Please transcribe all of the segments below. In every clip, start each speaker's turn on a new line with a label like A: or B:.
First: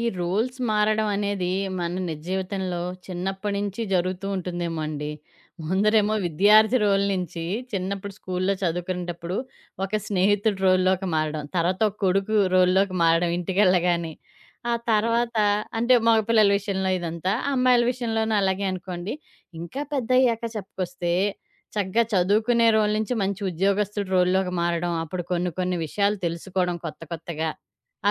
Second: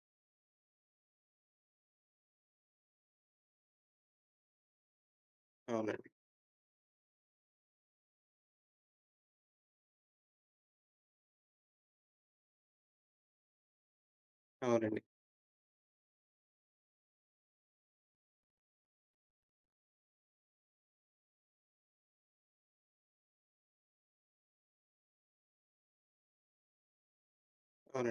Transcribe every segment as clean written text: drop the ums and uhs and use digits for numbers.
A: ఈ రూల్స్ మారడం అనేది మన నిజ జీవితంలో చిన్నప్పటి నుంచి జరుగుతూ ఉంటుందేమో అండి.
B: అవునండి.
A: ముందరేమో విద్యార్థి రోల్ నుంచి చిన్నప్పుడు స్కూల్లో చదువుకునేటప్పుడు ఒక స్నేహితుడి రోల్‌లోకి మారడం. తర్వాత ఒక కొడుకు రోల్‌లోకి మారడం ఇంటికెళ్ళగానే. ఆ అవును.
B: అవునండి.
A: తర్వాత అంటే మగపిల్లల విషయంలో ఇదంతా. అమ్మాయిల విషయంలోనూ అలాగే అనుకోండి. ఇంకా పెద్దయ్యాక చెప్పుకొస్తే చక్కగా చదువుకునే రోల్ నుంచి మంచి ఉద్యోగస్తుడి రోల్‌లోకి మారడం. అప్పుడు కొన్ని కొన్ని విషయాలు తెలుసుకోవడం కొత్త కొత్తగా.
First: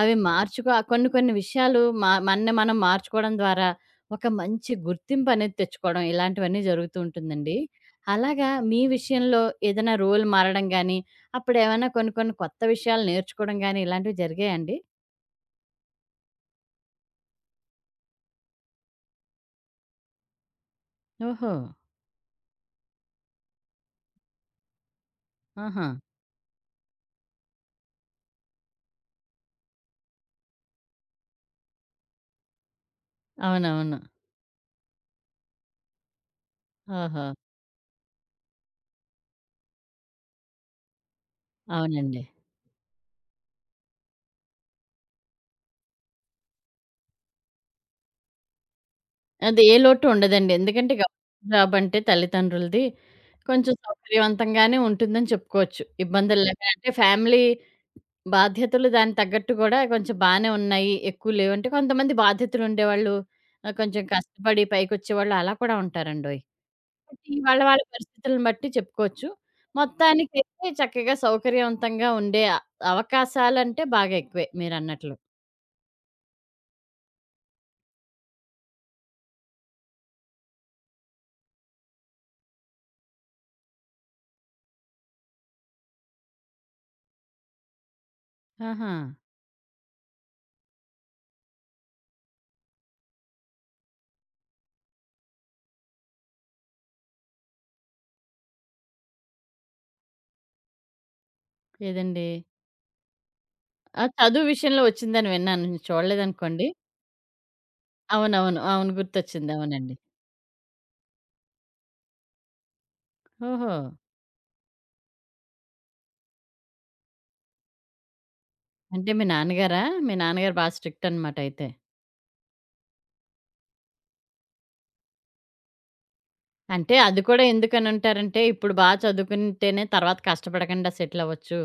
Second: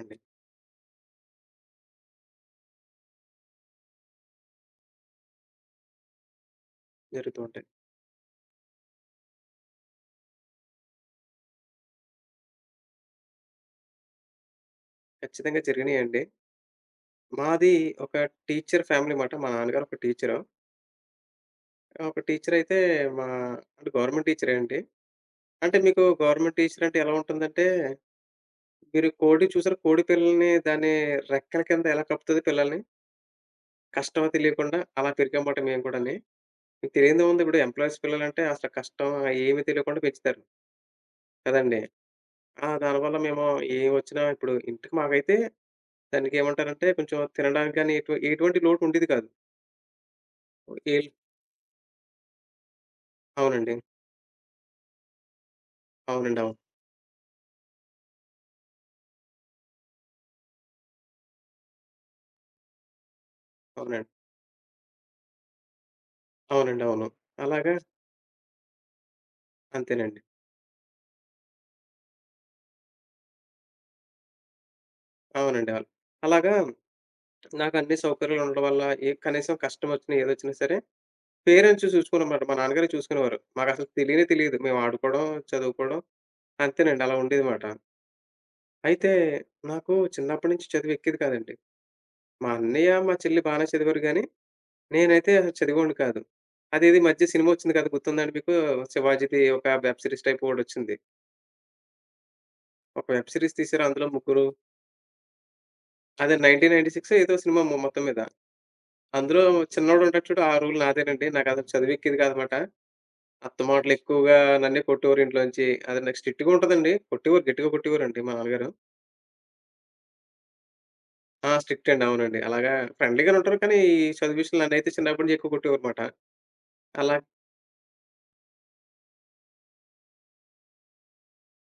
A: అవి మార్చుకో కొన్ని కొన్ని విషయాలు మనని మనం మార్చుకోవడం ద్వారా ఒక మంచి గుర్తింపనేది తెచ్చుకోవడం ఇలాంటివన్నీ జరుగుతూ
B: జరుగుతూ
A: ఉంటుందండి.
B: ఉంటాయి.
A: అలాగా మీ విషయంలో ఏదైనా రోల్ మారడం గానీ, అప్పుడేమైనా కొన్ని కొన్ని కొత్త విషయాలు నేర్చుకోవడం గానీ ఇలాంటివి జరిగాయండి?
B: ఖచ్చితంగా జరిగినియండి. మాది ఒక టీచర్ ఫ్యామిలీ మాట. మా నాన్నగారు ఒక టీచరు.
A: ఓహో!
B: ఒక టీచరయితే మా అంటే గవర్నమెంట్ టీచరే అండి. అంటే
A: ఆహా!
B: మీకు గవర్నమెంట్ టీచర్ అంటే ఎలా ఉంటుందంటే, మీరు కోడి చూసారా? కోడి పిల్లల్ని దాని రెక్కల కింద ఎలా కప్పుతది పిల్లల్ని?
A: అవునవును.
B: కష్టమో తెలియకుండా అలా పెరిగామాట మేము కూడాని. మీకు
A: ఓహో!
B: తెలియనిదేముంది. ఇప్పుడు ఎంప్లాయీస్ పిల్లలంటే అసలు కష్టం ఏమి తెలియకుండా పెంచుతారు. కదండీ!
A: అవునండి.
B: ఆ! దానివల్ల మేము ఏం వచ్చినా ఇప్పుడు ఇంటికి మాకైతే దానికేమంటారంటే కొంచెం తినడానికి గాని ఎటువంటి లోటు ఉండేది కాదు.
A: అది ఏ లోటు ఉండదండి. ఎందుకంటే
B: ఏల్
A: గవర్నమెంట్ జాబ్ అంటే తల్లిదండ్రులది కొంచెం
B: అవునండి.
A: సౌకర్యవంతంగానే ఉంటుందని చెప్పుకోవచ్చు.
B: అవునండి.
A: ఇబ్బందులు
B: అవును.
A: లేక అంటే ఫ్యామిలీ బాధ్యతలు దానికి తగ్గట్టు గూడా కొంచెం బానే ఉన్నాయి. ఎక్కువ లేవంటే కొంతమంది బాధ్యతలుండేవాళ్ళు కొంచెం
B: అవునండి.
A: కష్టపడి పైకొచ్చేవాళ్ళు అలా కూడా ఉంటారండోయ్.
B: అవునండి. అవును.
A: కాబట్టి వాళ్ళ
B: అలాగా
A: వాళ్ళ పరిస్థితులను బట్టి చెప్పుకోవచ్చు.
B: అంతేనండి.
A: మొత్తానికైతే చక్కగా సౌకర్యవంతంగా ఉండే అవకాశాలంటే బాగా ఎక్కువే మీరన్నట్లు.
B: అవునండి. అవును. అలాగా నాకన్ని సౌకర్యాలు ఉండడం వల్ల ఏ కనీసం కష్టమొచ్చినా, ఏదొచ్చినా సరే పేరెంట్స్ చూసుకున్నామాట. మా నాన్నగారే చూసుకునేవారు. మాకసలు తెలియనే తెలియదు. మేము ఆడుకోవడం, చదువుకోవడం అంతేనండి. అలా ఉండేది మాట.
A: ఆహా!
B: అయితే నాకు చిన్నప్పటి నుంచి చదువు ఎక్కేది కాదండి. మా అన్నయ్య, మా చెల్లి బానే చదివారు గాని నేనైతే చదివేవాడిని కాదు. అదేది ఈ మధ్య సినిమా ఒచ్చింది కదా! గుర్తుందండి మీకు? 'శివాజీది' ఒక వెబ్ సిరీస్ టైప్ ఒకటొచ్చింది.
A: ఏదండి?
B: ఒక వెబ్ సిరీస్ తీశారు
A: ఆ!
B: అందులో ముగ్గురు.
A: చదువు విషయంలో వచ్చిందని విన్నాను. నేను
B: అదే
A: చూడలేదనుకోండి.
B: 1996 ఏదో సినిమా మొత్తం మీద.
A: అవునవును. అవును.
B: అందులో
A: గుర్తొచ్చింది. అవునండి.
B: చిన్నోడుంటాడు చూడు ఆ రూల్ నాదేనండి. నాకసలు చదివెక్కేది కాదనమాట.
A: ఓహో!
B: అత్తమాటలు ఎక్కువగా నన్నే కొట్టేవారు ఇంట్లోంచి. అది నాకు స్ట్రిక్ట్‌గా ఉంటదండి. కొట్టేవారు గట్టిగా కొట్టేవారండి మా నాన్నగారు.
A: అంటే మీ నాన్నగారా? మీ నాన్నగారు బా స్ట్రిక్ట్ అనమాట
B: ఆ!
A: అయితే.
B: స్ట్రిక్ట్ అండి. అవునండి. అలాగా ఫ్రెండ్లీగానే ఉంటారు కానీ ఈ చదువు విషయంలో నన్నైతే చిన్నప్పటి నుంచి ఎక్కువ కొట్టేవారుమాట.
A: అంటే
B: అలా
A: అది కూడా ఎందుకనంటారంటే, ఇప్పుడు బా చదువుకుంటేనే తర్వాత కష్టపడకుండా సెటిలవ్వచ్చు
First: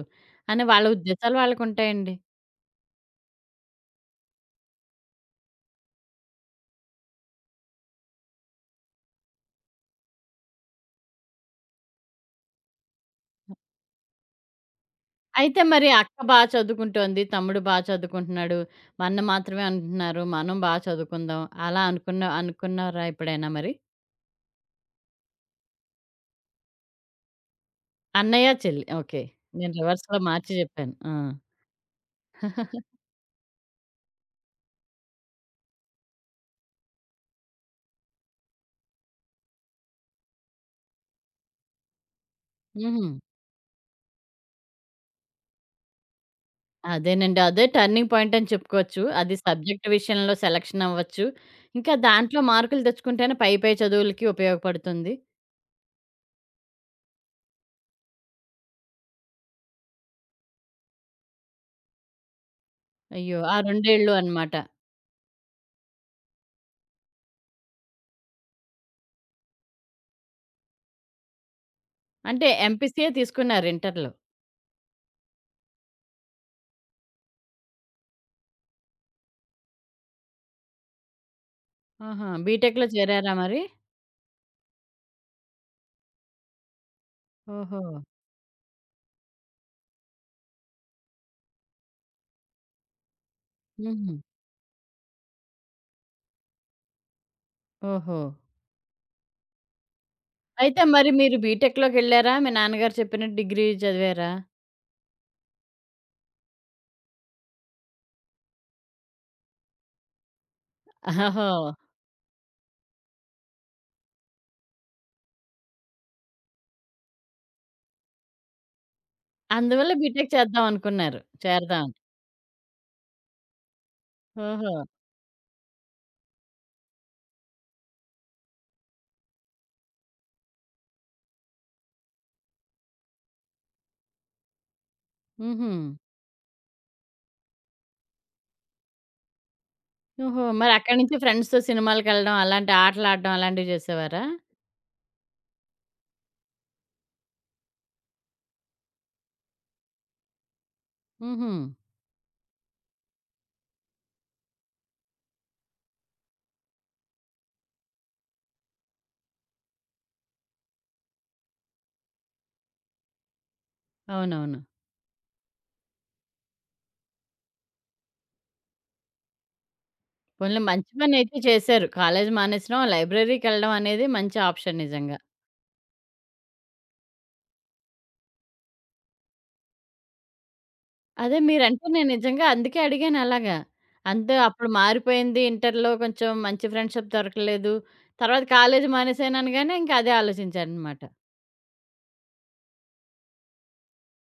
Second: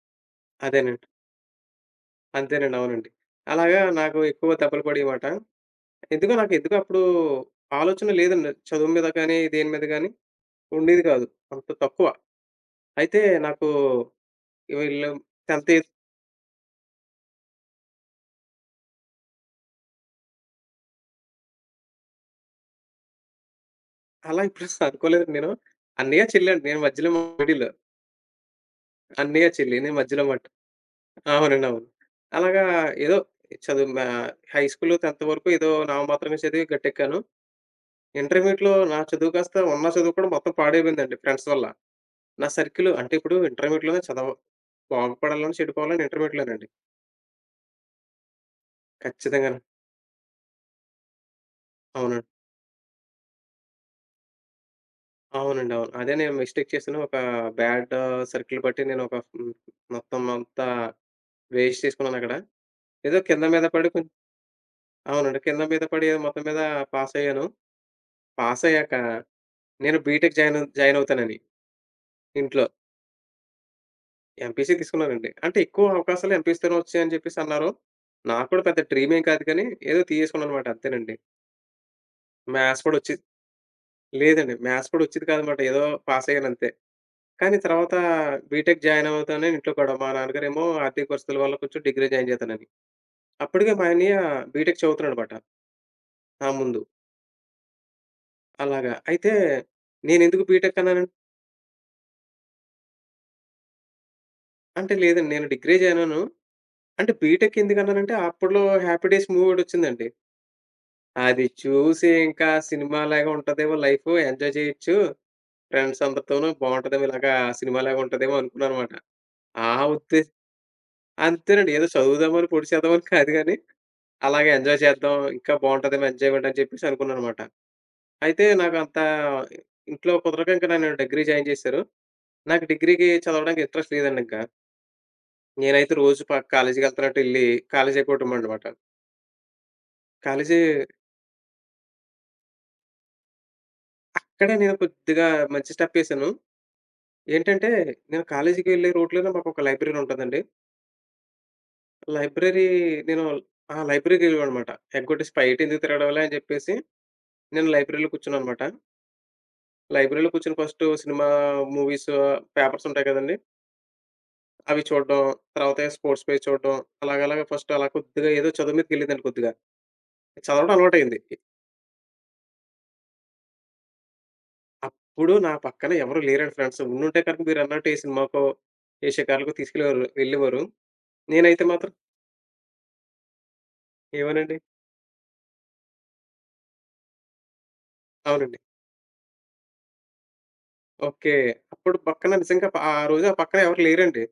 A: అని వాళ్ళ
B: అదేనండి.
A: ఉద్దేశాలు వాళ్ళకుంటాయండి.
B: అంతేనండి. అవునండి. అలాగా నాకు ఎక్కువ దెబ్బలు పడేవిమాట. నాకెందుకో అప్పుడు ఆలోచన లేదండి. చదువు మీద గానీ, దేని మీద గానీ ఉండేది కాదు. అంత తక్కువ. అయితే నాకు వీళ్ళు
A: అయితే
B: 10థ్,
A: మరి
B: 8థ్
A: అక్క బా చదువుకుంటోంది, తమ్ముడు బా చదువుకుంటున్నాడు. మన్న మాత్రమే అంటున్నారు. మనం బా చదువుకుందాం. అలా అనుకున్నారా ఎప్పుడైనా మరి?
B: అలా ఎప్పుడు అనుకోలేదండి నేను. అన్నయ్య, చెల్లి అండి. నేను మధ్యలో మిడిల్.
A: అన్నయ్య, చెల్లి. ఓకే.
B: అన్నయ్య,
A: నేను
B: చెల్లి నేను
A: రివర్స్‌లో
B: మధ్యలో మాట.
A: మార్చి జెప్పాను. ఆ!
B: అవునండి. అవును. అలాగా ఏదో చదువు హై స్కూల్ 10థ్ వరకు ఏదో నామమాత్రంగా చదివి గట్టెక్కాను. ఇంటర్మీడియేట్‌లో నా చదువు కాస్త ఉన్న చదువు కూడా మొత్తం పాడైపోయిందండి ఫ్రెండ్స్ వల్ల. నా సర్కిల్
A: హుహు.
B: అంటే ఇప్పుడు ఇంటర్మీడియేట్‌లోనే చదవ బాగుపడాలన్నా, చెడిపోవాలన్నా ఇంటర్మీడియేట్‌లోనండి.
A: అదేనండి. అదే టర్నింగ్ పాయింట్ అని చెప్పుకోవచ్చు. అది
B: ఖచ్చితంగాను.
A: సబ్జెక్ట్ విషయంలో సెలక్షన్ అవ్వచ్చు. ఇంకా
B: అవునండి.
A: దాంట్లో మార్కులు తెచ్చుకుంటేనే పై పై చదువులకి ఉపయోగపడుతుంది.
B: అవునండి. అవును. అదే నేను మిస్టేక్ చేశాను. ఒక బ్యాడ్ సర్కిల్ బట్టి నేనొక మొత్తం అంతా వేస్ట్ చేసుకున్నానక్కడ. ఏదో
A: అయ్యో!
B: కింద
A: ఆ
B: మీద
A: 2
B: పడి కొం
A: ఏళ్ళు అనమాట.
B: అవునండి. కింద మీద పడి ఏదో మొత్తం మీద పాసయ్యాను. పాసయ్యాక నేను బీటెక్ జాయిన్ జాయిన్ అవుతానని
A: అంటే
B: ఇంట్లో.
A: ఎంపీసీయే తీసుకున్నారు ఇంటర్‌లో.
B: ఎంపీసీ తీసుకున్నానండి. అంటే ఎక్కువ అవకాశాలు ఎంపీసీ‌తోనే వచ్చాయని చెప్పేసి అన్నారు. నాకు కూడా పెద్ద డ్రీమ్ ఏం కాదు కానీ ఏదో తీసేసుకున్నానన్నమాట అంతేనండి.
A: ఆహా!
B: మ్యాథ్స్
A: బీటెక్‌లో
B: కూడా వచ్చేది
A: చేరారా మరి?
B: లేదండి. మ్యాథ్స్ కూడా వచ్చేది కాదన్నమాట. ఏదో పాసయ్యానంతే. కానీ
A: ఓహో!
B: తర్వాత బీటెక్ జాయిన్ అవ్వగానే ఇంట్లో గొడవ. మా నాన్నగారేమో ఆర్థిక పరిస్థితుల వల్ల కొంచెం డిగ్రీ జాయిన్ చేశానని. అప్పటికే మా
A: హుహు.
B: అన్నయ్య బీటెక్ చదువుతున్నాడనమాట నా ముందు.
A: ఓహో!
B: అలాగా. అయితే నేనెందుకు బీటెక్
A: అయితే
B: అన్నాను?
A: మరి మీరు బీటెక్‌లోకెళ్లారా? మీ నాన్నగారు చెప్పినట్టు డిగ్రీ చదివారా?
B: అంటే లేదండి నేను డిగ్రీ జాయిన్ అవ్వను. అంటే బీటెక్ ఎందుకన్నానంటే అప్పట్లో 'హ్యాపీ డేస్' మూవీ ఒకటొచ్చిందండి. అది
A: ఓహో!
B: చూసి ఇంకా సినిమాలాగా ఉంటదేమో లైఫు ఎంజాయ్ చేయొచ్చు. ఫ్రెండ్స్ అందరితోనూ బావుంటదేమో ఇలాగా సినిమాలాగా ఉంటదేమో అనుకున్నాననమాట. ఆ
A: అందువల్ల
B: ఉద్దే
A: బీటెక్ చేద్దాం అనుకున్నారు.
B: అంతేనండి. ఏదో
A: చేరదాం అని.
B: చదువుదామని పొడిచేద్దామని కాదు గాని అలాగే
A: ఓహో!
B: ఎంజాయ్ చేద్దాం. ఇంకా బావుంటదేమో ఎంజాయ్‌మెంట్ అని చెప్పేసి అనుకున్నాననమాట. అయితే నాకంత ఇంట్లో కుదరక ఇంక నన్ను డిగ్రీ జాయిన్ చేశారు. నాకు డిగ్రీకి చదవడానికి ఇంట్రెస్ట్ లేదండింకా.
A: హుహు.
B: నేనైతే రోజు కాలేజీకెళ్తున్నట్టు ఎళ్లి కాలేజీ అయిపోవటమనమాట.
A: ఓహో!
B: కాలేజీ
A: మరి అక్కడి నుంచి ఫ్రెండ్స్‌తో సినిమాలకెళ్ళడం, అలాంటి ఆటలాడడం అలాంటివి చేసేవారా?
B: అక్కడే నేను కొద్దిగా మంచి స్టెప్పేసాను. ఏంటంటే, నేను కాలేజీకెళ్ళే రూట్‌లోనే మాకొక లైబ్రరీ ఉంటదండి.
A: హుహు.
B: లైబ్రరీ నేను ఆ! లైబ్రరీకెళ్ళేవాడినమాట. ఎగ్గొట్టేసి బయటెందుకు తిరగడంలే అని చెప్పేసి నేను లైబ్రరీలో కూర్చున్నాననమాట. లైబ్రరీలో కూర్చొని ఫస్టు సినిమా, మూవీసు, పేపర్స్ ఉంటాయి కదండీ!
A: అవునవును.
B: అవి చూడడం. తర్వాత స్పోర్ట్స్ పేజ్ చూడడం. అలాగ అలాగ ఫస్ట్ అలా కొద్దిగా ఏదో చదువు మీదకెళ్ళిందండి కొద్దిగా.
A: పోన్లే
B: చదవడం
A: మంచి
B: అలవాటయింది.
A: పనైతే చేశారు. కాలేజీ మానేసడం, లైబ్రరీకెళ్ళడం అనేది మంచి ఆప్షన్ నిజంగా.
B: అప్పుడు నా పక్కన ఎవరు లేరండి ఫ్రెండ్స్. ఉండుంటే కనుక మీరన్నట్టు ఏ సినిమాకో, ఏ షికారులకో తీసుకెళ్ళేవారు వెళ్ళేవారు.
A: అదే
B: నేనైతే
A: మీరంటే
B: మాత్రం
A: నేను నిజంగా అందుకే అడిగాను అలాగా. అంతే
B: ఏమోనండి
A: అప్పుడు మారిపోయింది. ఇంటర్‌లో కొంచెం మంచి ఫ్రెండ్‌షిప్ దొరకలేదు. తర్వాత
B: అవునండి.
A: కాలేజీ మానేసాను అనగానే ఇంక అదే ఆలోచించాననమాట.
B: ఓకే. అప్పుడు పక్కన నిజంగా ఆ రోజు ఆ పక్కన ఎవరు లేరండి.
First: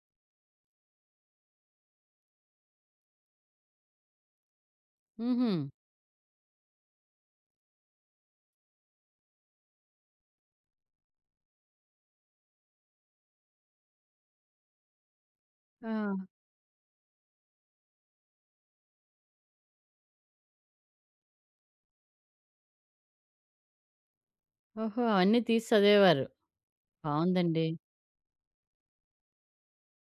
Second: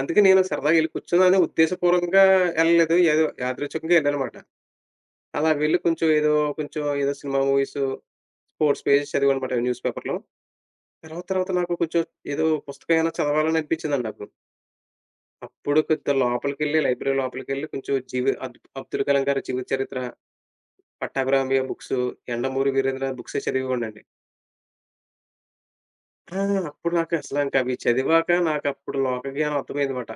B: అందుకే నేను సరదాగా ఎళ్లి కూర్చున్నాను. ఉద్దేశపూర్వకంగా ఎళ్ళలేదు. ఏదో యాదృచ్ఛికంగా ఎళ్ళానమాట. అలా
A: హుహు.
B: వెళ్ళి కొంచెం ఏదో కొంచెం ఏదో సినిమా, మూవీసు 4 పేజెస్ చదివానమాట న్యూస్ పేపర్‌లో. తర్వాత, తర్వాత నాకు కొంచెం ఏదో పుస్తకమేమైనా చదవాలని అనిపించిందండి నాకు. అప్పుడు
A: ఆ!
B: కొద్దిగా లోపలికెళ్ళి లైబ్రరీ లోపలికెళ్ళి కొంచెం జీవి అబ్ 'అబ్దుల్ కలాం' గారి జీవిత చరిత్ర, 'పట్టాభిరామయ్య' బుక్స్, 'యండమూరి వీరేంద్రనాథ్' బుక్సే చదివేవాడినండి.
A: ఓహో! అవన్నీ తీసి చదివేవారు.
B: ఆ! అప్పుడు నాకు అసలు ఇంక
A: బావుందండి.
B: అవి చదివాక నాకప్పుడు లోక జ్ఞానం అర్థమైందమాట.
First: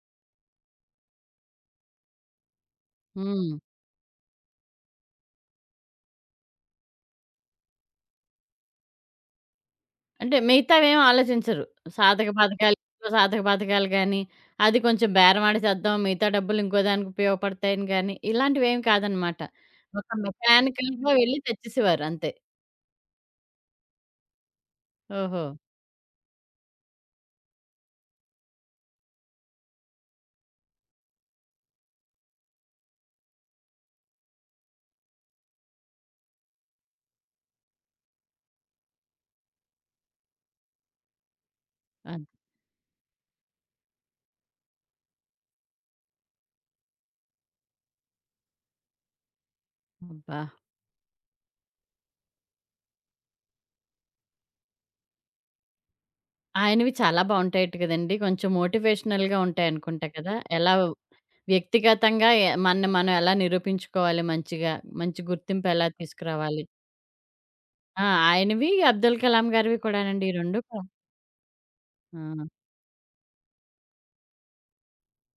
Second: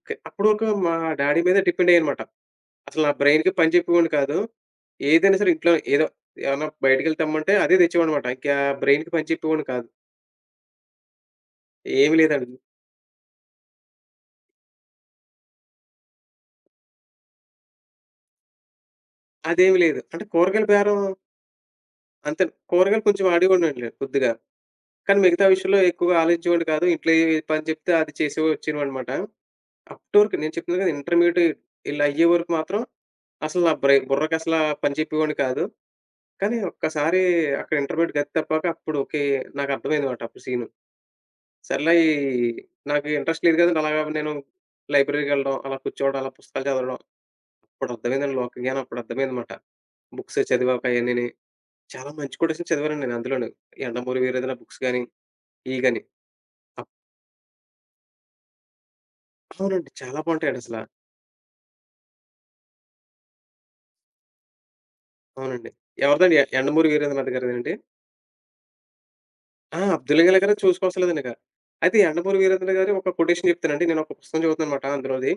B: ఓకే. అప్పుడు ఒక డాడీ మీద డిపెండ్ అయ్యానమాట. అసలు నా
A: హ్మ్.
B: బ్రైన్‌కి పని చెప్పేవాడిని కాదు. ఏదైనా సరే ఇంట్లో ఏదో ఏమన్నా బయటికెళ్ళి తెమ్మంటే అదే తెచ్చేవాడినమాట. ఇంకా బ్రైన్‌కి పని చెప్పేవాడిని కాదు.
A: అంటే మిగతావేమి ఆలోచించరు.
B: ఏమి
A: సాధక
B: లేదండి.
A: బాధకాలు, సాధక బాధకాలు గాని, అది కొంచెం బేరమాడి చేద్దాం. మిగతా డబ్బులు ఇంకో దానికి ఉపయోగపడతాయని గాని, ఇలాంటివేమి కాదనమాట.
B: అదేమి లేదు.
A: ఒక
B: అంటే కూరగాయల బేరం
A: మెకానికల్‌గా వెళ్లి తెచ్చేసేవారు అంతే.
B: అంతే. కూరగాయలు కొంచెం ఆడేవాడినండి కొద్దిగా. కానీ
A: ఓహో!
B: మిగతా విషయంలో ఎక్కువగా ఆలోచించేవాడిని కాదు. ఇంట్లో ఏ పని చెప్తే అది చేసే వచ్చేవాడినమాట. అప్ టు వరకు నేను చెప్తున్నాను కదా! ఇంటర్మీడియేట్ ఇలా అయ్యే వరకు మాత్రం అసలు నా బుర్రకు అసలా పని చెప్పేవాడిని కాదు. కానీ ఒక్కసారి అక్కడ ఇంటర్మీడియేట్ గతి తప్పాక అప్పుడు ఓకే. నాకు అర్థమైందన్నమాట అప్పుడు సీను. సర్లే ఈ
A: అది.
B: నాకు ఇంట్రెస్ట్ లేదు కదండీ! అలాగా నేను లైబ్రరీకెళ్ళడం, అలా కూర్చోవడం, అలా పుస్తకాలు చదవడం. అప్పుడు అర్థమైందండి లోక జ్ఞానం అప్పుడు అర్థమైందన్నమాట. బుక్స్
A: అబ్బా!
B: చదివాక అయన్నీని. చాలా మంచి కొటేషన్ చదివానండి నేను అందులోను. 'యండమూరి వీరేంద్ర' బుక్స్ గాని, ఇయి గాని. అప్
A: ఆయనవి చాలా బావుంటాయట కదండీ! కొంచెం మోటివేషనల్‌గా
B: అవునండి.
A: ఉంటాయనుకుంటా
B: చాలా
A: కదా!
B: బావుంటాయండి
A: ఎలా
B: అసల.
A: వ్యక్తిగతంగా మనని మనం ఎలా నిరూపించుకోవాలి మంచిగా, మంచి గుర్తింపు
B: అవునండి.
A: ఎలా
B: ఎవరిదండి?
A: తీసుకురావాలి.
B: 'యండమూరి వీరేంద్రనాథ్' గారిదేనండి?
A: ఆ! ఆయనవి, అబ్దుల్ కలాం గారివి
B: ఆ! 'అబ్దుల్
A: కూడానండి. ఈ
B: కలాం'
A: 2
B: గారిది చూసుకోవసరలేదండిక. అయితే 'యండమూరి
A: ఆ!
B: వీరేంద్ర' గారు ఒక కొటేషన్ చెప్తానండి. నేను ఒక పుస్తకం చదువుతున్నానమాట అందులోది.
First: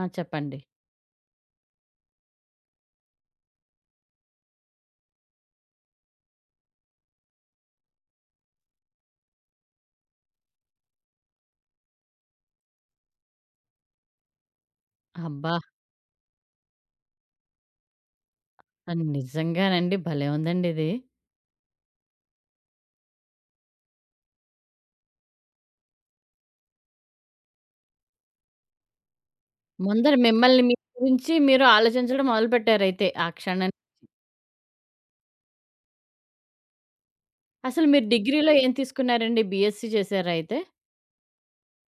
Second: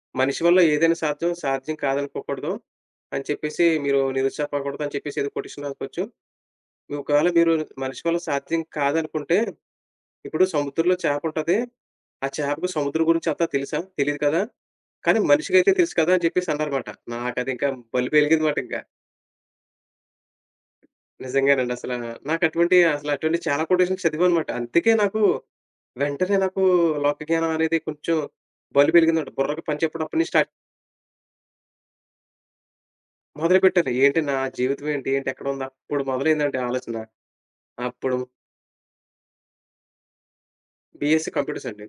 A: ఆ!
B: 'మనిషి
A: చెప్పండి.
B: వల్ల ఏదైనా సాధ్యం, సాధ్యం కాదనుకోకూడదు' అని చెప్పేసి, మీరు నిరుత్సాహపడకూడదు అని చెప్పేసి ఏదో కొటేషన్ రాసుకోవచ్చు. మీ ఒకవేళ మీరు మనిషి వల్ల సాధ్యం కాదనుకుంటే ఇప్పుడు సముద్రంలో చేపుంటది. ఆ చేపకి సముద్రం గురించి అంతా తెలుసా? తెలీదు కదా! కానీ
A: అబ్బా!
B: మనిషికైతే తెలుసు కదా! అని చెప్పేసి అన్నారమాట. నాకదింకా బల్బు ఎలిగిందిమాట ఇంక.
A: నిజంగానండి భలే ఉందండి ఇది.
B: నిజంగానండి అసల. నాకటువంటి అసలు అటువంటి చాలా కొటేషన్స్ చదివానమాట. అందుకే నాకు వెంటనే నాకు లోకజ్ఞానం అనేది కొంచెం బల్బెలిగిందంట. బుర్రకు పని చెప్పడం
A: ముందర
B: అప్పటి నుంచి స్టార్ట్
A: మిమ్మల్ని మీ గురించి మీరు ఆలోచించడం మొదలుపెట్టారయితే ఆ క్షణం.
B: మొదలుపెట్టాను. ఏంటి నా జీవితం ఏంటి? ఏంటి? ఎక్కడుంది? అప్పుడు మొదలైందండి ఆలోచన.
A: అసలు మీరు
B: అప్పుడు
A: డిగ్రీలో ఏం తీసుకున్నారండి? బీఎస్సీ చేసారా అయితే?
B: బీఎస్సీ కంప్యూటర్స్ అండి.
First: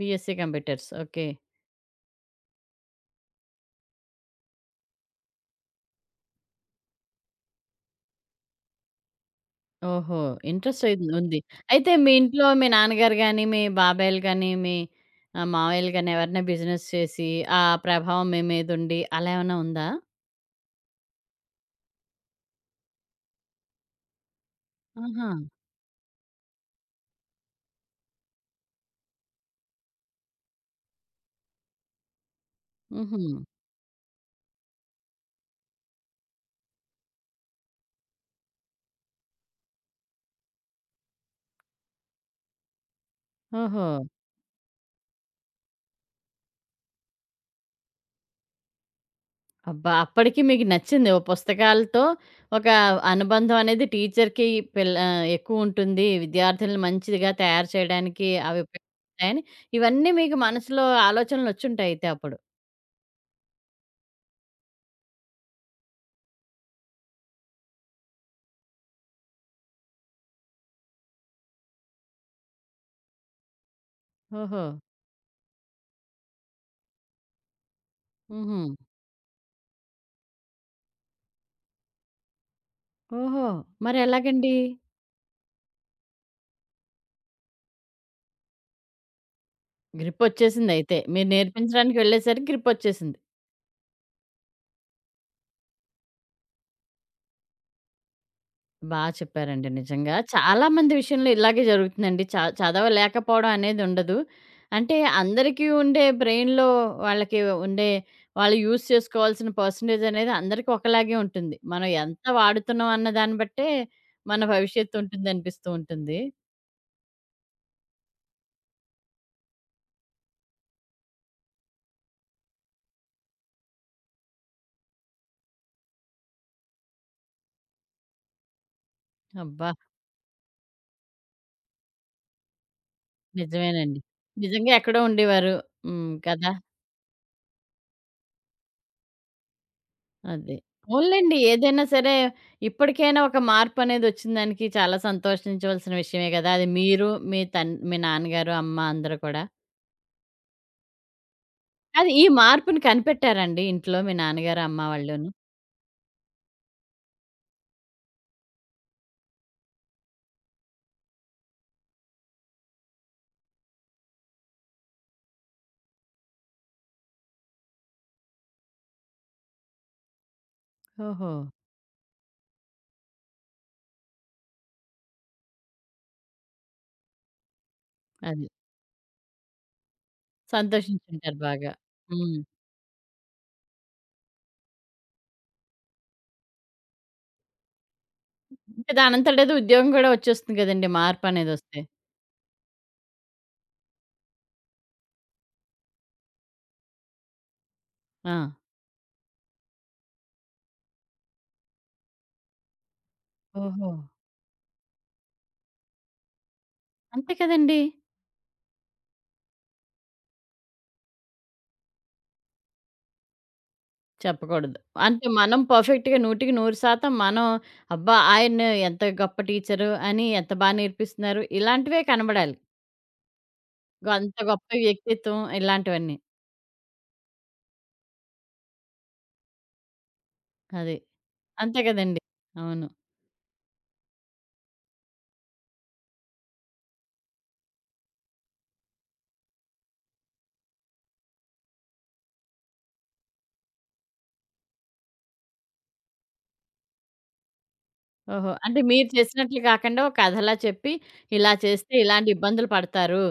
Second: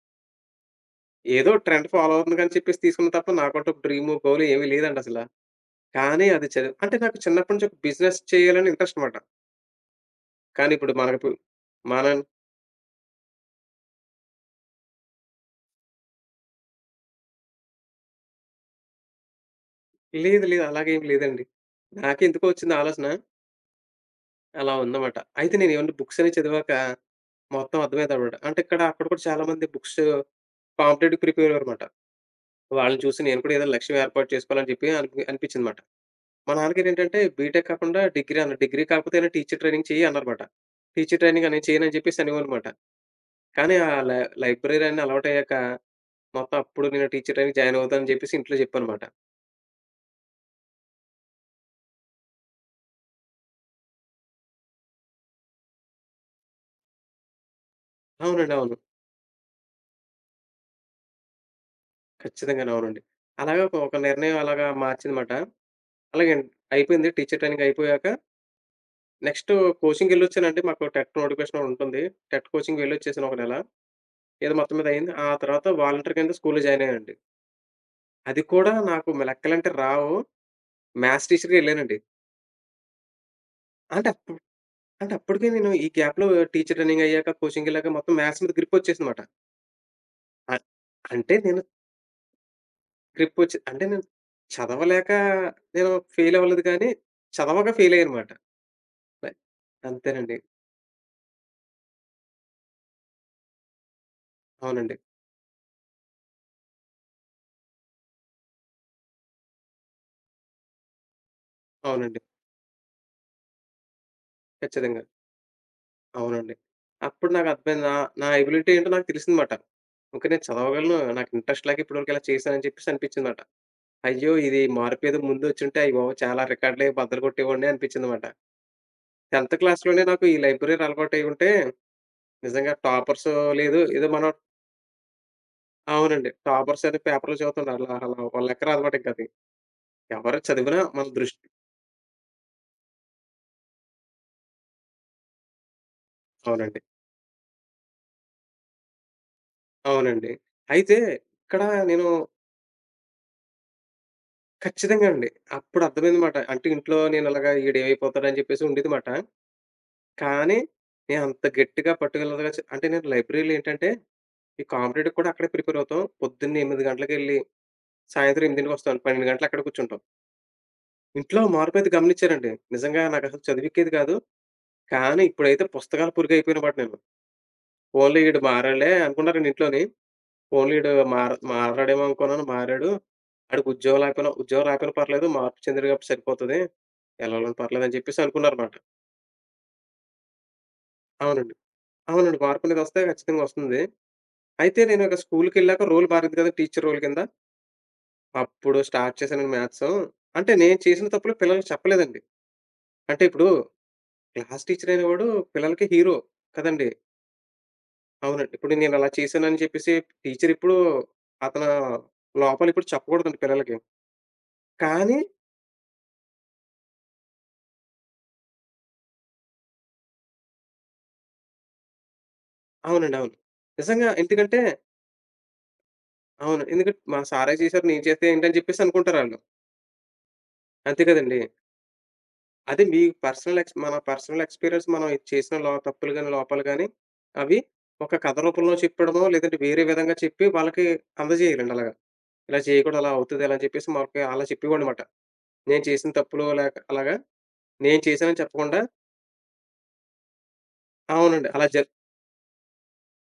A: BSc computers. ఓకే.
B: ఏదో ట్రెండ్ ఫాలో అవుతుంది అని చెప్పేసి తీసుకున్నా తప్ప నాకంటూ డ్రీము, గోలు ఏమీ లేదండి అసల. కానీ అది అంటే నాకు చిన్నప్పటి నుంచి ఒక బిజినెస్ చేయాలని ఇంట్రెస్ట్ మాట.
A: ఓహో!
B: కానీ
A: ఇంట్రెస్ట్
B: ఇప్పుడు
A: అయితే
B: మనకు
A: ఉంది. అయితే
B: మన
A: మీ ఇంట్లో మీ నాన్నగారు గాని, మీ బాబాయిలు గాని, మీ మావయ్యలు గాని ఎవరైనా బిజినెస్ చేసి ఆ ప్రభావం మీ మీదుండి అలా ఏమన్నా ఉందా?
B: లేదు లేదు అలాగేం లేదండి. నాకెందుకో వచ్చింది ఆలోచన అలా ఉందమాట.
A: ఆహా!
B: అయితే నేను ఏమన్నా బుక్స్ అనేవి చదివాక మొత్తం అర్థమైందనమాట. అంటే ఇక్కడ అక్కడ కూడా చాలామంది బుక్స్ కాంపిటేటివ్‌కి ప్రిపేర్ అయ్యారనమాట. వాళ్ళని చూసి
A: హుహు.
B: నేను కూడా ఏదైనా లక్ష్యం ఏర్పాటు చేసుకోవాలని చెప్పి అనిపించిందమాట. మా నాన్నగారేంటంటే బీటెక్ కాకుండా డిగ్రీ అన్నారు. డిగ్రీ కాకపోతే అయినా టీచర్ ట్రైనింగ్ చెయ్యి అన్నారమాట. టీచర్ ట్రైనింగ్ అనేది చేయనని చెప్పేసి అనేవాళ్ళనమాట. కానీ
A: ఓహో!
B: ఆ లైబ్రరీ అని అలవాటయ్యాక మొత్తం అప్పుడు నేను టీచర్ ట్రైనింగ్ జాయిన్ అవుతానని చెప్పేసి ఇంట్లో చెప్పానమాట.
A: అబ్బా! అప్పటికి మీకు నచ్చింది. ఓ పుస్తకాలతో ఒక అనుబంధం అనేది టీచర్‌కి ఎక్కువుంటుంది. విద్యార్థులను మంచిగా తయారు చేయడానికి
B: అవునండి.
A: అవి
B: అవును.
A: ఉపయోగపడతాయని ఇవన్నీ మీకు మనసులో ఆలోచనలొచ్చుంటాయి అయితే అప్పుడు.
B: ఖచ్చితంగానే అవునండి. అలాగా ఒక ఒక నిర్ణయం అలాగా మార్చిందమాట. అలాగే అయిపోయింది. టీచర్ ట్రైనింగ్ అయిపోయాక నెక్స్ట్ కోచింగ్‌కెళ్ళొచ్చానండి. మాకు టెట్ నోటిఫికేషన్ ఉంటుంది. టెట్ కోచింగ్ వెళ్ళొచ్చేసాను ఒక నెల. ఏదో
A: ఓహో!
B: మొత్తం మీద అయింది. ఆ తర్వాత వాలంటీర్ కింద స్కూల్‌లో జాయిన్ అయ్యానండి. అది
A: హుహు.
B: కూడా నాకు లెక్కలంటే రావు. మ్యాథ్స్ టీచర్‌గా ఎళ్ళానండి.
A: ఓహో!
B: అంటే అప్పుడు
A: మరెలాగండి?
B: అంటే అప్పటికే నేను ఈ గ్యాప్‌లో టీచర్ ట్రైనింగ్ అయ్యాక, కోచింగ్‌కెళ్ళాక మొత్తం మ్యాథ్స్ మీద గ్రిప్ వచ్చేసిందమాట. అ
A: గ్రిప్పొచ్చేసిందయితే. మీరు
B: అంటే నేను
A: నేర్పించడానికి వెళ్ళేసరికి గ్రిప్పొచ్చేసింది.
B: గ్రిప్పొచ్చి అంటే నేను చదవలేక నేను ఫెయిల్ అవ్వలేదు కానీ, చదవక ఫెయిల్ అయ్యానమాట.
A: బా
B: లైక్
A: చెప్పారండి నిజంగా.
B: అంతేనండి.
A: చాలా మంది విషయంలో ఇలాగే జరుగుతుందండి. చదవలేకపోవడం అనేదుండదు.
B: అవునండి.
A: అంటే అందరికీ ఉండే బ్రెయిన్‌లో వాళ్ళకి ఉండే వాళ్ళు యూజ్ చేసుకోవాల్సిన పర్సెంటేజనేది అందరికీ ఒకలాగే ఉంటుంది. మనం
B: అవునండి.
A: ఎంత వాడుతున్నాం అన్న దాన్ని బట్టే మన
B: ఖచ్చితంగా.
A: భవిష్యత్తుంటుందనిపిస్తూ ఉంటుంది. అనిపిస్తూ ఉంటుంది.
B: అవునండి. అప్పుడు నాకు అర్థమైంది. నా నా ఎబిలిటీ ఏంటో నాకు తెలిసిందమాట. ఓకే. నేను చదవగలను. నాకు ఇంట్రెస్ట్ లేక ఇప్పటి వరకు ఇలా చేశానని చెప్పేసి అనిపించిందమాట. అయ్యో! ఇది మార్పేదో ముందొచ్చుంటే అయ్య బాబోయ్! చాలా రికార్డులే బద్దలుగొట్టేవాడిని అనిపించిందమాట. 10థ్
A: అబ్బా!
B: క్లాస్‌లోనే నాకు ఈ లైబ్రరీ అలవాటు అయ్యి ఉంటే నిజంగా టాపర్సో లేదు.
A: నిజమేనండి.
B: ఏదో మనం
A: నిజంగా ఎక్కడో ఉండేవారు. హ్మ్.
B: అవునండి.
A: కదా!
B: టాపర్స్ అని పేపర్‌లో చదువుతుంటారు. అలా అలా వాళ్ళ లెక్క రాదనమాట ఇంకది. ఎవరు
A: అదే.
B: చదివినా మన
A: పోన్లెండి
B: దృష్టి
A: ఏదైనా సరే ఇప్పటికైనా ఒక మార్పనేదొచ్చిన దానికి చాలా సంతోషించవలసిన విషయమే గదా! అది
B: అవునండి.
A: మీరు, మీ నాన్నగారు, అమ్మ అందరూ కూడా.
B: అవునండి. అయితే ఇక్కడ నేను
A: అది ఈ మార్పుని కనిపెట్టారండి ఇంట్లో మీ నాన్నగారు, అమ్మ
B: ఖచ్చితంగా అండి.
A: వాళ్ళును?
B: అప్పుడు అర్థమైందన్నమాట. అంటే ఇంట్లో నేను అలాగా ఈడేమైపోతాడని చెప్పేసి ఉండేదిమాట. కానీ నేను అంత గట్టిగా పట్టుదలగా అంటే నేను లైబ్రరీలో ఏంటంటే ఈ కాంపిటేటివ్‌కి కూడా అక్కడే ప్రిపేర్ అవుతాం. పొద్దున్న 8 గంటలకెళ్ళి సాయంత్రం 8:00కి 12 గంటలు అక్కడే కూర్చుంటాం.
A: ఓహో!
B: ఇంట్లో మార్పయితే గమనిచ్చానండి. నిజంగా నాకసలు చదివెక్కేది కాదు. కానీ ఇప్పుడైతే పుస్తకాల పురుగయిపోయానమాట నేను. పోన్లే ఈడు
A: అది.
B: మారాడులే అనుకున్నారండి ఇంట్లోని. పోన్లే ఈడు
A: సంతోషించుంటారు బాగా.
B: మారడేమో
A: హ్మ్.
B: అనుకున్నాను. మారాడు. ఆడికి ఉద్యోగం లేకపోయినా ఉద్యోగం రాకపోయినా పర్లేదు. మార్పు చెందాడు కాబట్టి సరిపోతది. ఎలాగోని పర్లేదని చెప్పేసి అనుకున్నారన్నమాట.
A: ఇంక దానంతటదే ఉద్యోగం గూడా వచ్చేస్తుంది గదండీ
B: అవునండి.
A: మార్పనేదొస్తే.
B: అవునండి. మార్పనేదొస్తే ఖచ్చితంగా వస్తుంది. అయితే నేను ఇక స్కూలుకెళ్ళాక రోల్ మారింది కదా! టీచర్ రోల్ కింద.
A: ఆ!
B: అప్పుడు స్టార్ట్ చేశానండి మ్యాథ్స్. అంటే నేను చేసిన తప్పులు పిల్లలకి చెప్పలేదండి. అంటే ఇప్పుడు
A: ఓహో!
B: క్లాస్ టీచర్ అనేవాడు పిల్లలకి హీరో కదండీ!
A: అంతే కదండీ!
B: అవునండి. ఇప్పుడు నేను అలా చేశానని చెప్పేసి టీచర్ ఎప్పుడు అతను లోపాలిప్పుడు చెప్పకూడదండి పిల్లలకి.
A: చెప్పకూడదు.
B: కానీ
A: అంటే మనం పర్ఫెక్ట్‌గా 100% మనం అబ్బా! ఆయన ఎంత గొప్ప టీచరు అని ఎంత బా నేర్పిస్తున్నారు. ఇలాంటివే కనబడాలి.
B: అవునండి. అవును. నిజంగా
A: అంత
B: ఎందుకంటే
A: గొప్ప వ్యక్తిత్వం ఇలాంటివన్నీ.
B: అవును. ఎందుకంటే మా సారే చేశారు, నేను చేస్తే ఏంటని చెప్పేసి అనుకుంటారాళ్ళు.
A: అది.
B: అంతే కదండీ!
A: అంతే కదండీ!
B: అదే
A: అవును.
B: మీ పర్సనల్ ఎక్స్ మన పర్సనల్ ఎక్స్‌పీరియన్స్ మనం ఇది చేసిన లో తప్పులు గాని, లోపాలు గాని అవి ఒక కథ రూపంలో చెప్పడమో, లేదంటే వేరే విధంగా చెప్పి వాళ్ళకి అందజేయాలండి అలాగా. ఇలా చేయకూడదు, అలా అవుతది అని చెప్పేసి మనకి అలా చెప్పేవాడనమాట. నేను చేసిన తప్పులు లేక అలాగా నేను చేశానని
A: ఓహో!
B: చెప్పకుండా
A: అంటే మీరు చేసినట్లు కాకుండా ఒక కథలా చెప్పి
B: అవునండి.
A: ఇలా
B: అలా జ
A: చేస్తే ఇలాంటి ఇబ్బందులు పడతారు.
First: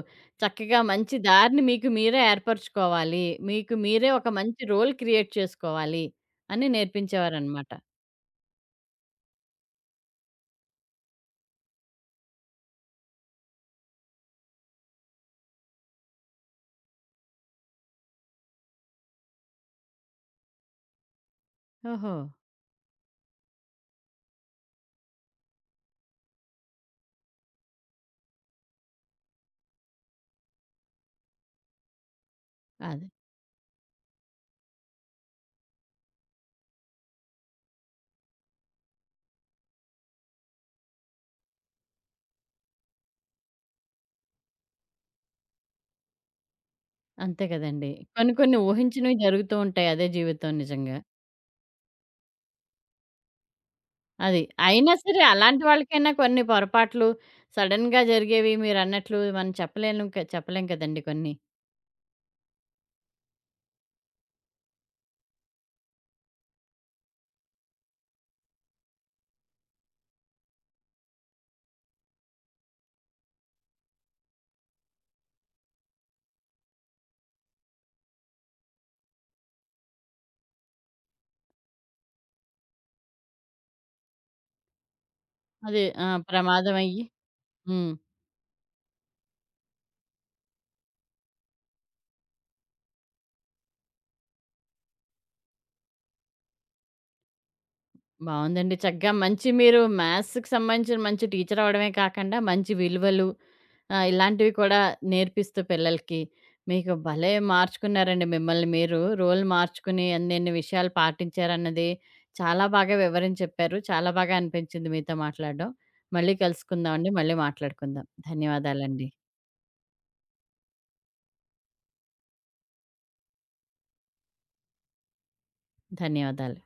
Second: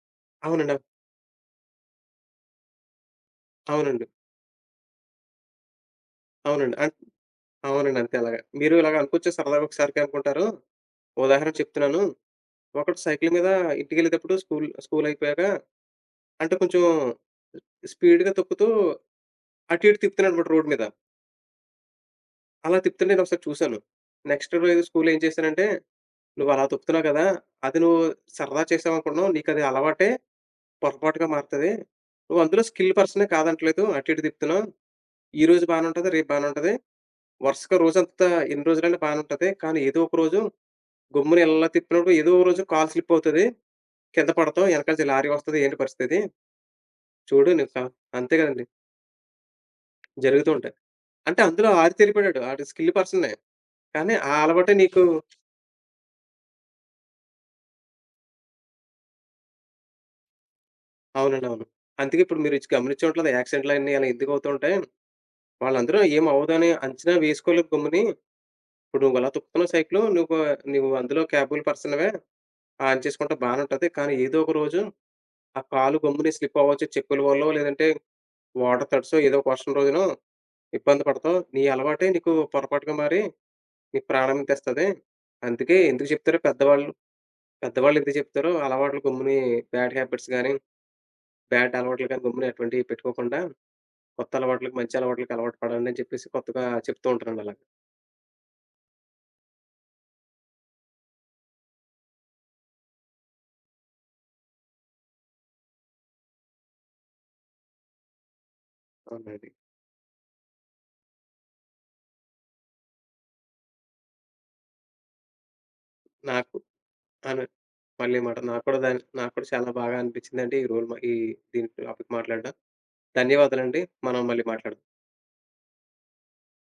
B: అవునండి.
A: చక్కగా మంచి దారిని మీకు మీరే ఏర్పరుచుకోవాలి. మీకు
B: అవునండి.
A: మీరే ఒక మంచి రోల్ క్రియేట్ చేసుకోవాలి అని
B: అవునండి.
A: నేర్పించేవారనమాట.
B: అవునండి. అంతే అలాగా. మీరు ఇలాగ అనుకోవచ్చా? సరదాగా ఒకసారికి అనుకుంటారు. ఉదాహరణ చెప్తున్నాను. ఒకడు సైకిల్ మీద ఇంటికెళ్ళేటప్పుడు స్కూలయిపోయాక అంటే కొంచెం స్పీడ్‌గా తొక్కుతూ అటు ఇటు తిప్పుతున్నాడనమాట రోడ్ మీద.
A: ఓహో!
B: అలా తిప్పుతుంటే నేనొకసారి చూసాను. నెక్స్ట్ రోజు స్కూల్‌లో ఏం చేశానంటే, "నువ్వు అలా తొక్కుతున్నావు కదా! అది నువ్వు సరదా చేసావనుకుంటున్నావు. నీకది అలవాటే పొరపాటుగా మారతది. నువ్వు అందులో స్కిల్
A: అది.
B: పర్సనే కాదంటలేదు. అటు ఇటు తిప్పుతున్నావు. ఈరోజు బానే ఉంటది. రేపు బానే ఉంటది. వరుసగా రోజంతా ఎన్ని రోజులైనా బానే ఉంటది. కానీ ఏదో ఒక రోజు గమ్మున ఇలా తిప్పినప్పుడు ఏదో ఒక రోజు కాలు స్లిప్ అవుతది. కింద పడతావు. ఎనకాల నుంచి లారీ వస్తది. ఏంటి పరిస్థితిది?"
A: అంతే
B: చూడు నీకు కా
A: కదండీ. కొన్ని
B: అంతే
A: కొన్ని
B: కదండీ.
A: ఊహించినవి జరుగుతూ ఉంటాయి. అదే
B: జరుగుతూ
A: జీవితం
B: ఉంటాయి.
A: నిజంగా.
B: అంటే అందులో ఆరితేరిపోయాడు. ఆడు స్కిల్ పర్సనే. కానీ ఆ
A: అది.
B: అలవాటే
A: అయినా
B: నీకు
A: సరే అలాంటి వాళ్ళకైనా కొన్ని పొరపాట్లు సడెన్‌గా జరిగేవి మీరన్నట్లు మనం చెప్పలేను క చెప్పలేం కదండీ కొన్ని.
B: అవునండి. అవును. అందుకే ఇప్పుడు మీరు గమనించే ఉంటది. యాక్సిడెంట్‌లన్నీ అలా ఎందుకవుతూ ఉంటాయి. వాళ్ళందరూ ఏం అవ్వదని అంచనా వేసుకోలేదు గమ్ముని. ఇప్పుడు నువ్వు అలా తొక్కుతున్నావు సైకిలు. నువ్వు నువ్వు అందులో క్యాపబుల్ పర్సన్‌వే. ఆన్ చేసుకుంటే బానే ఉంటది. కానీ ఏదో ఒక రోజు ఆ కాలు గమ్ముని స్లిప్ అవ్వచ్చు. చెప్పుల వల్లో లేదంటే వాటర్ తడిసో ఏదో ఒక వర్షం రోజునో ఇబ్బంది పడతావు. నీ అలవాటే నీకు పొరపాటుగా మారి నీకు ప్రాణానికి తెస్తది. అందుకే
A: అది ఆ!
B: ఎందుకు చెప్తారో
A: ప్రమాదం
B: పెద్దవాళ్ళు.
A: అయ్యి హ్మ్.
B: పెద్దవాళ్ళెందుకు చెప్తారో అలవాట్లు గమ్ముని బ్యాడ్ హ్యాబిట్స్ గాని, బ్యాడ్ అలవాట్లు గాని గమ్మున ఎటువంటివి పెట్టుకోకుండా, కొత్త అలవాట్లకి, మంచి అలవాట్లకి అలవాటు పడండి అని చెప్పేసి కొత్తగా చెప్తూ ఉంటారండి అలాగా.
A: బావుందండి. చక్కగా మంచి మీరు మ్యాథ్స్‌కి సంబంధించిన మంచి టీచర్ అవ్వడమే కాకుండా మంచి విలువలు ఆ! ఇలాంటివి కూడా నేర్పిస్తూ పిల్లలకి, మీకు భలే మార్చుకున్నారండి మిమ్మల్ని మీరు. రోల్
B: అవునండి.
A: మార్చుకుని అన్నిన్ని విషయాలు పాటించారన్నది చాలా బాగా వివరించి చెప్పారు. చాలా బాగా అనిపించింది మీతో మాట్లాడడం. మళ్ళీ
B: నాకు
A: కలుసుకుందామండి. మళ్ళీ
B: అను
A: మాట్లాడుకుందాం.
B: మళ్ళీ మాట నాకు కూడా దాని
A: ధన్యవాదాలండి.
B: నాకు కూడా చాలా బాగా అనిపించిందండి ఈ రోల్ ఈ దీని టాపిక్ మాట్లాడడం. ధన్యవాదాలండి. మనం మళ్ళీ మాట్లాడదాం.
A: ధన్యవాదాలు.